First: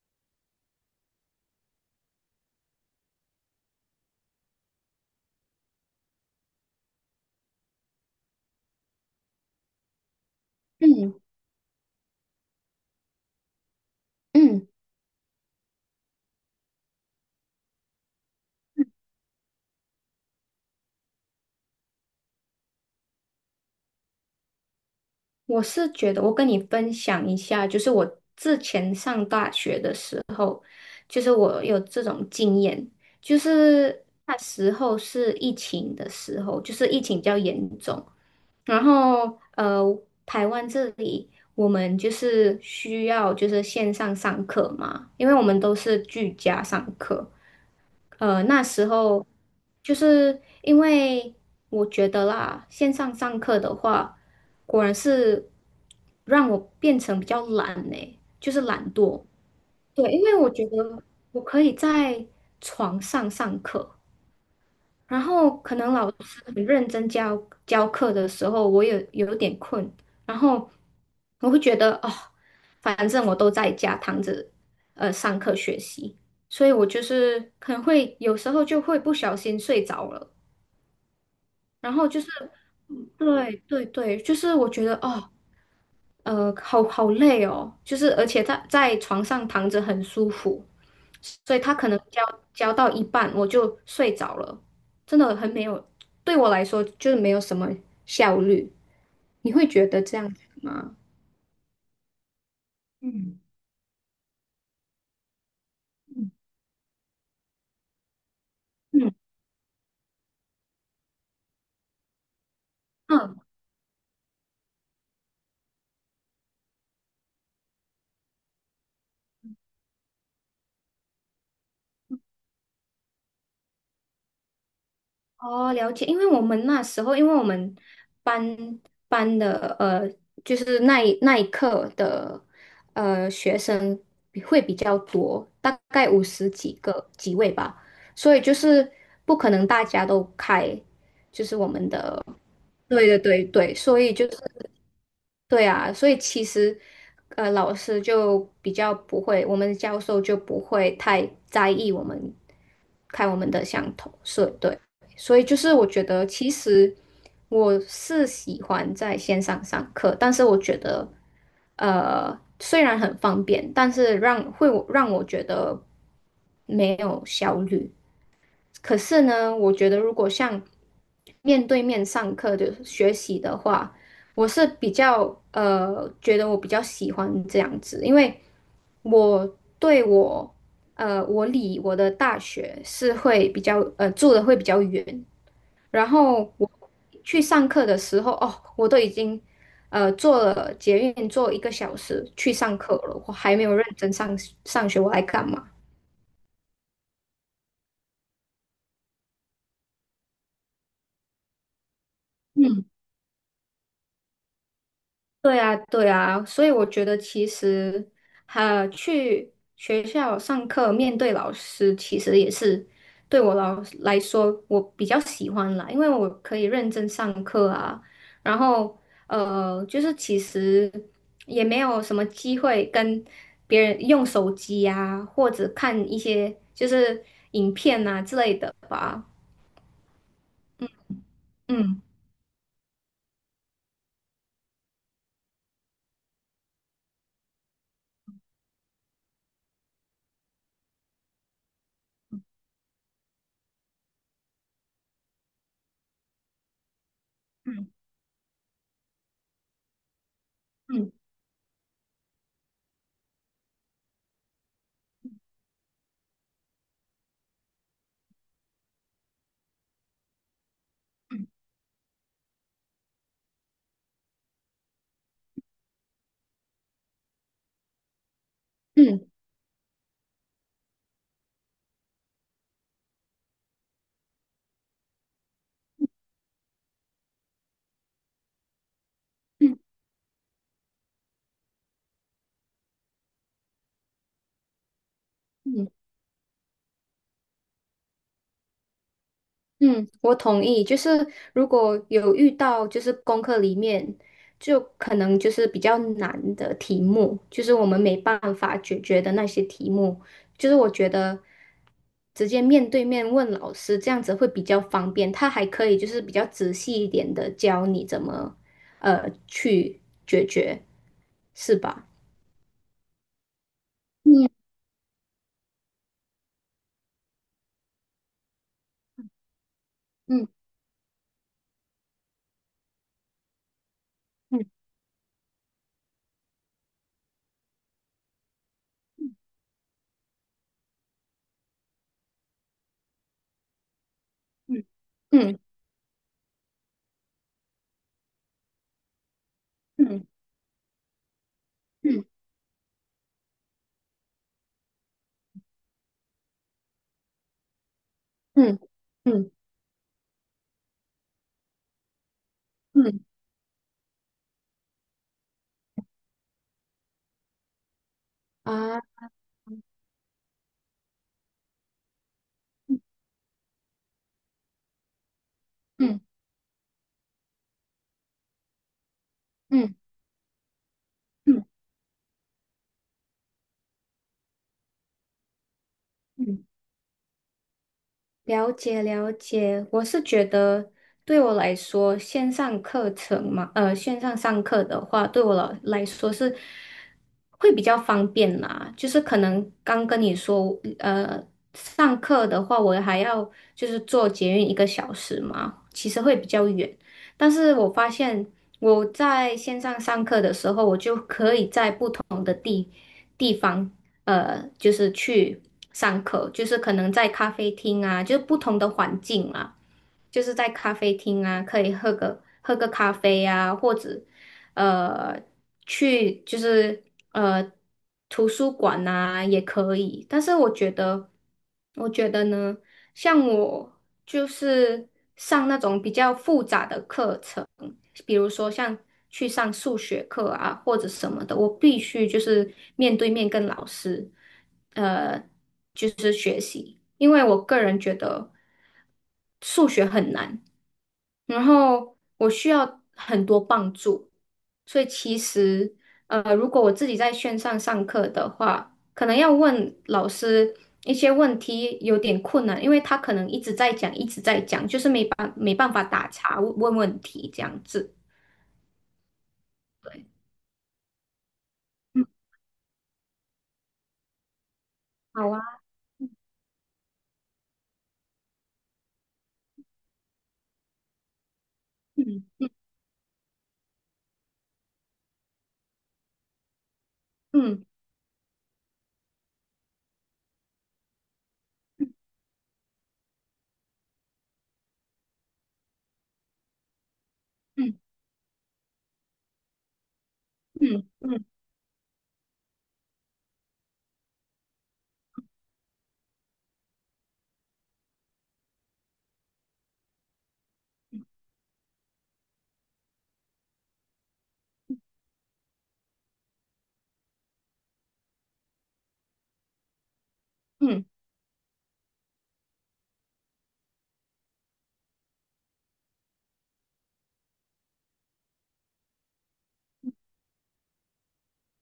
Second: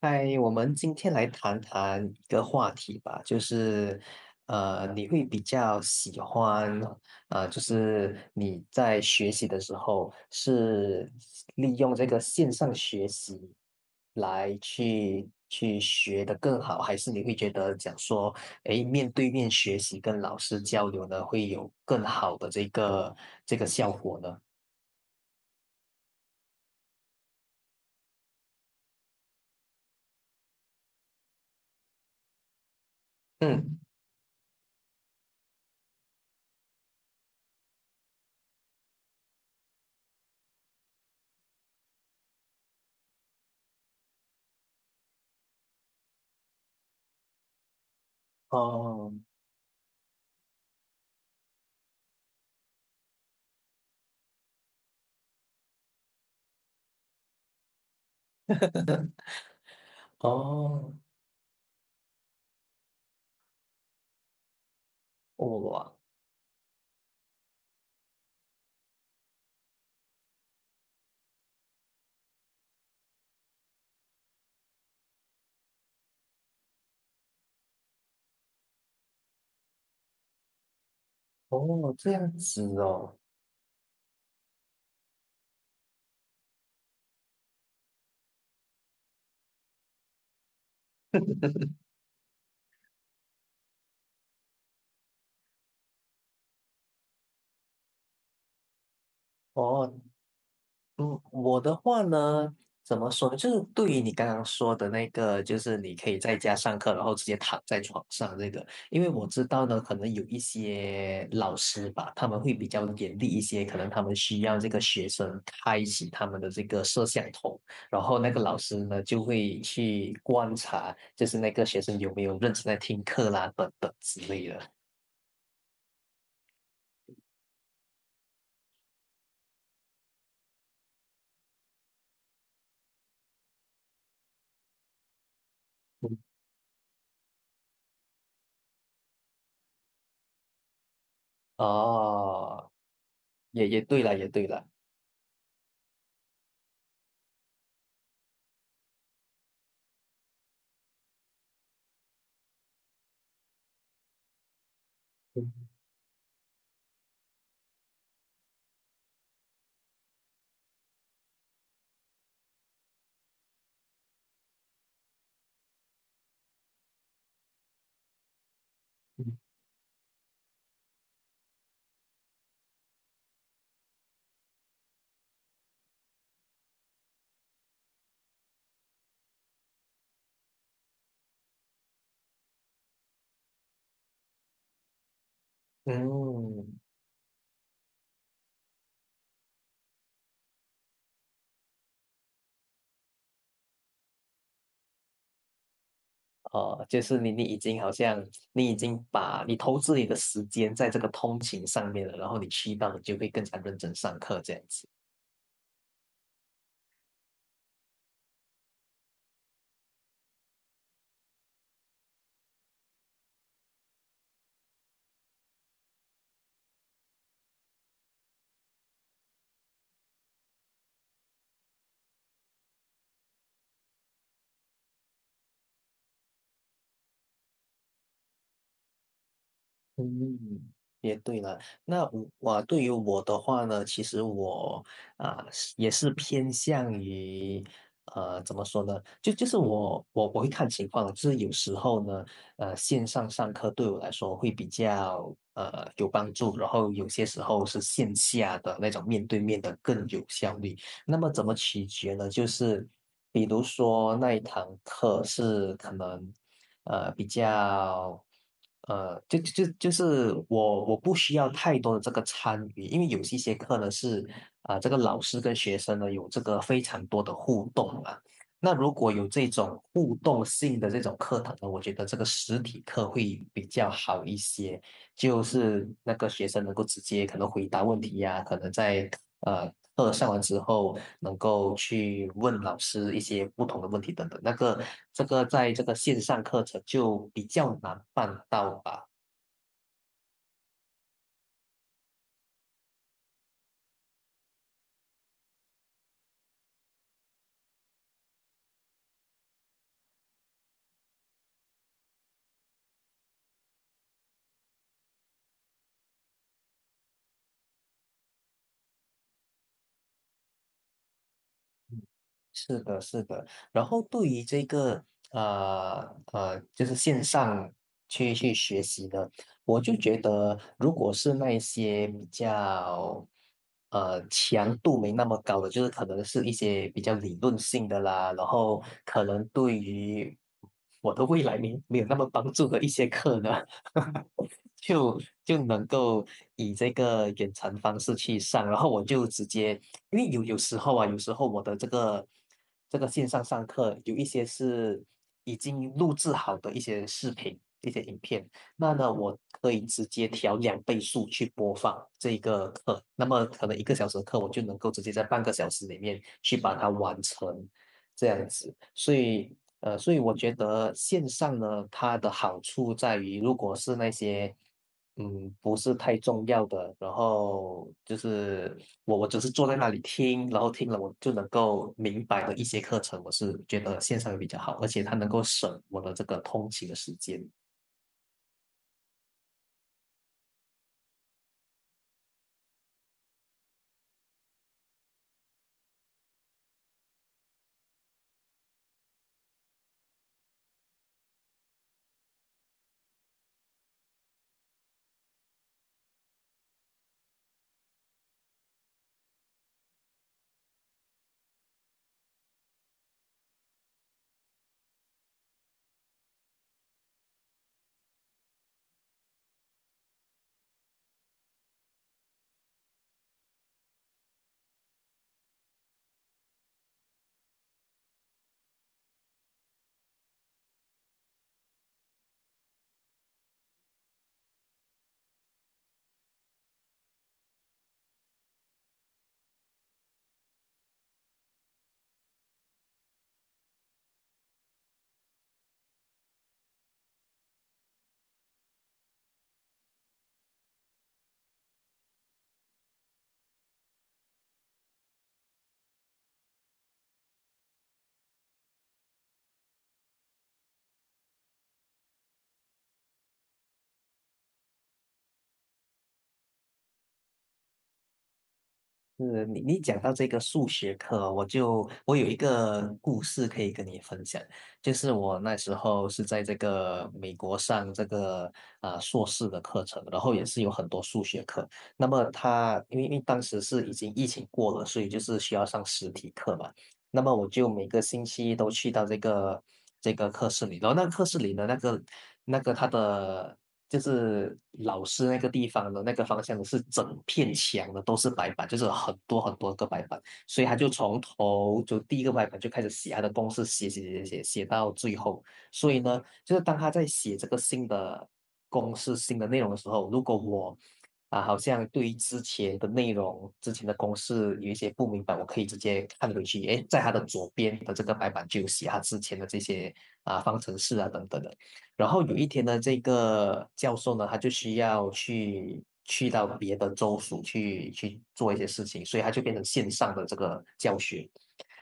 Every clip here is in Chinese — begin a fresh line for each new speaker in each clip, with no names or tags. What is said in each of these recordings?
嗨，我们今天来谈谈一个话题吧，就是，你会比较喜欢，就是你在学习的时候是
嗯
利用这个线上学习来
嗯，
去学得更好，还是你会觉得讲说，诶，面对面学习跟老师交流呢，会有更好的这个效果呢？
我是觉得我跟你分享一下，就是我之前上大学的时候，就是我有这种经验，就
嗯，
是那时候是疫情的时候，就是疫情比较严重，然后台湾这里我们就是需要就是线上上课嘛，因为我们都是居家上课，那时
哦，
候就是因为我觉得啦，线上上课的话，果然是让我变成比较懒呢，就是懒惰。对，因为我觉
哦，
得我可以在床上上课，然后可
哇，
能老师很认真教课的时候，我也有点困，然后我会觉得哦，反正我都在家躺着，上课学习，所以我就是可能会有时候就会不小心睡着了，然
哦，
后
这
就是，
样子哦。
对对对，就是我觉得哦，好好累哦，就是而且在床上躺着很舒服，所以他可能教到一半我就睡着了，真的很没有，对我来说就是没有什么效率。你会觉
哦，
得这样子吗？
嗯，我的话呢，怎么说呢？就是对于你刚刚说的那个，就是你可以在家上课，然后直接躺在床上这个，因为
嗯
我知道呢，可能有一些老师吧，他们会比较严厉
嗯，
一些，可能他们需要这个学生开启他们的这个摄像头，然后那个老师呢就会去观察，就是那个学生有没有认真在听课啦，等等之类的。
哦，了解。因为我们那时候，因为我们班班的就是那一课的学生比较多，大概
嗯
50几位吧，所以就是不可能大家都开，就是我们的。
哦，
对对对
也
对，
也
所
对
以
了，也
就
对了。
是。对啊，所以其实，老师就比较不会，我们的教授就不会太在意我们看我们的相同色，对，所以就
嗯
是我觉得其实我是喜欢在线上上课，但是我觉得，虽然很方便，但是让我觉得没有效率，可是呢，我觉得如果像面对面上课的学习的话，我是比较觉得我比较喜欢这样子，因为我对我我离我的大学是会比较呃住的会比较远，
嗯。
然后我
嗯
去上课的时候，哦，我都已经坐了捷运坐一个小时去上课了，我还没有认真上学，我来干嘛？
哦，就是你已经好像你已经把你投资你的时间在这个通勤上面了，然后你去
嗯。
到你就会更加认真上课这样子。
对啊，对啊，所以我觉得其实，去学校上课面对老师，其实也是对我老来说，我比较喜欢啦，因为我可以认真上课啊，然后就是其实也没有什么机会跟别人用手机啊，或者看一些就是影片啊之类的吧，
嗯，也对了。
嗯
那我对于我的话呢，其实我是也是偏向于怎么说呢？就是我会看情况，就是有时候呢，线上上课对我来说会比较有帮助，然后有些时候是
嗯
线下的那种面对面的更有效率。
嗯
那么怎么取决呢？就是比如说那一堂课是可能比较就是我不需要太多的这个参与，因为有一些课呢是这个老师跟学生呢有这个非常多的互动啊。那如果
嗯
有这种互动性的这种课堂呢，我觉得这个实体课会比较好一些。就是那个学生能够直接可能回答问题呀、可能在呃
嗯。
课上完之后能够去问老师一些不同的问题等等。那个这个在这
嗯
个线上课程就比较难办到吧。
嗯，我同意。就是如果有遇到，就是功课里面就可能就是比较难的题目，就是我们没办法解决的那些题目，就是我觉得直接面对面问老师这样子会比较方便，他还可以就是比较仔细一点的教你怎么去解决，是吧？
是的，是的。然后对于这
嗯
个呃就是线上去学习的，我就觉
嗯
得，如果是那一些比较强度没那么高的，就是可能是一些比较理论性的啦，然后可能对于我的未来没有那么帮助的一些课呢，
嗯
就
嗯
能够以这个远程方式去上，然后我就直接因
嗯
为有时候啊，有时候我的这
嗯
个这个线上上课有一些是已经录制好的一些视频、一些影片，
嗯
那呢，
嗯
我
嗯
可以直接调2倍速去播放这个课，那
嗯
么可能1个小时的课，我就能够直接在半个小时里面去把它完成，这样子。所
啊
以，所以我觉得线上呢，它的好处在于，如果是那些不是太
嗯
重要的，然后就是我只是坐在那
嗯
里听，然后听了我就能
嗯。
够明白的一些课程，我是觉得线上比较好，而且它能够省我的这个
嗯
通勤的时间。
了解了解，我是觉得对我来说，线上课程嘛，线上上课的话，对我来说是会比较方便啦。就是可能刚跟你说，上课的话，我还要就是坐捷运一个小时嘛，其实会比较远。但是我发现我在线上上课的时候，我就可以在不同的地方。就是去上课，就是可能在咖啡厅啊，就是不同的环境啊，就是在咖啡厅啊，可以喝个咖啡啊，或者呃去就是呃图书馆啊也可以。但是我觉得，我觉得呢，像我就是上那种比较复杂的课程。比如说像去上数学课啊或者什么的，我必须就是面对面跟老师，呃，因为我个人觉得数学很难，然后我需要很多帮助，所以其实如果我自己在线上上课的话，可能要问老师。一些问题有点困难，因为他可能一直在讲，一直在讲，就是没办法打岔问问题这样子。
是你讲到这
对，
个数学课哦我有
嗯，
一个故事可以跟你分享，就是我
好
那时
啊。
候是在这个美国上这个硕士的课程，然后也是有很多数学课。那么
嗯
他因为当时是已经疫情过了，所以就是需要上实体课嘛。那么我就
嗯
每个星期都去到这个课室里，然后那个课室里的那个他的就是老师那个地方的那个方向是整片墙
嗯
的都是白板，就是很多很多个白板，所以他就
嗯
从
嗯
头就第一个白板就开始写他的公式，写写写写写到最后，所以呢，就是当他在写这个新的公式、新的内容的时候，如果我好像对于之前的内容、之前的公式有一些不明白，我可以直接看回去。诶，在他的左边的这个白板就有写他之前的这些方程式
嗯
啊等等的。然后有一天呢，这个教授呢，他就需要去到别的州属去做一些事情，所以他就变成线上的这个教学。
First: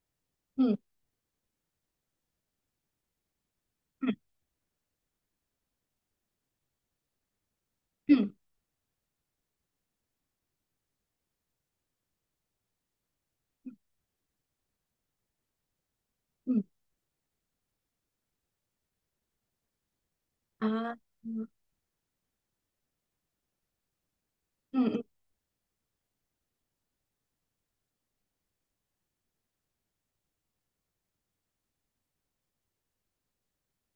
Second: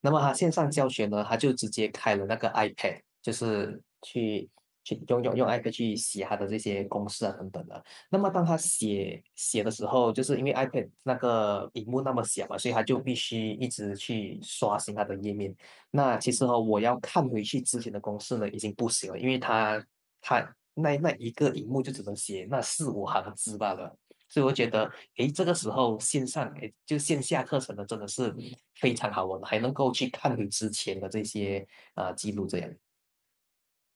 那么他线上教
嗯
学呢，他就直接开了那个 iPad,就是
嗯嗯
去用 iPad 去写他的这些公式啊等等的。那么
嗯
当他写写的时候，就是因为 iPad 那个屏幕那么小嘛，所以他就必须一直去刷新他的页面。那其实哦，
嗯
我要看回去之前的公式呢，已经不行了，因为他
啊
那一
嗯
个荧幕就只能写那四五行字罢了。所以我觉得，
嗯
诶，这个时候线上，诶，就线下课程呢，真的是非常好玩，还能够去看你之前的这些记录，这样。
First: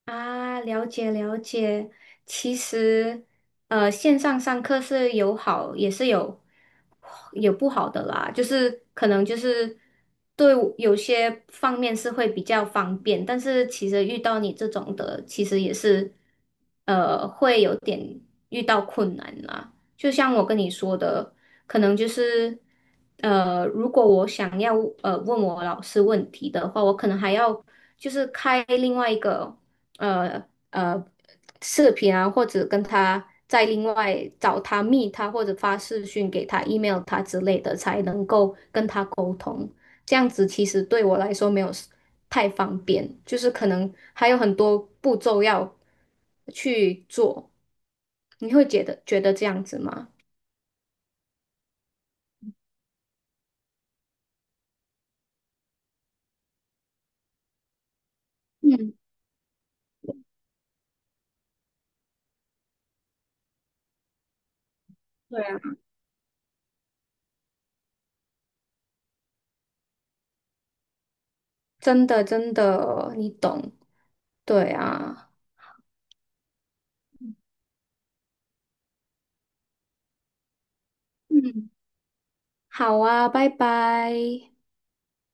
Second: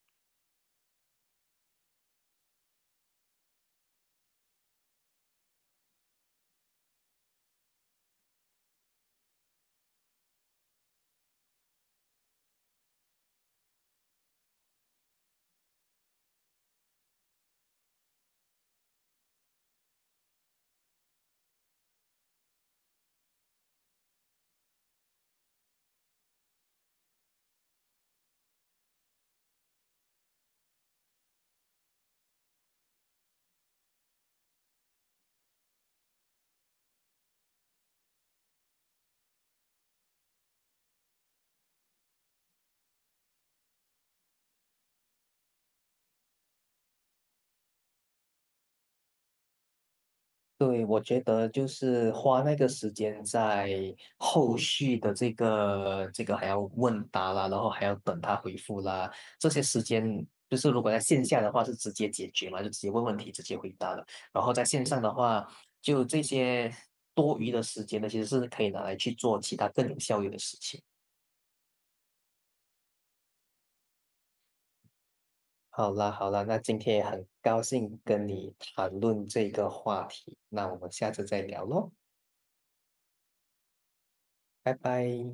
啊，了解了解。其实，线上上课是有好，也是有不好的啦。就是可能就是对我有些方面是会比较方便，但是其实遇到你这种的，其实也是会有点遇到困难啦。就像我跟你说的，可能就是如果我想要问我老师问题的话，我可能还要就是开另外一个。呃呃视频啊，或者跟他再另外找他密他，或者发视讯给他、email 他之类的，才能够跟他沟通。这样子其实对我来说没有 太方便，就是可能还有很多步骤要去做。你会觉得这样子吗？
对，我觉得就是花那个时间在后续的这个还要问答啦，然后还要等他回复
嗯，
啦，这些时间就是如果在线下的话是直接解决嘛，就直接问问题，直接回答了。然后在线上的
对
话，
啊，
就这些多余的时间呢，其实是可以拿来去做其他更有效率的事情。
真的真的，你懂。对啊，
好啦好啦，那今天也很高兴跟你谈论这个话题，那我们下次再聊
嗯。
喽，
好啊，拜拜。
拜拜。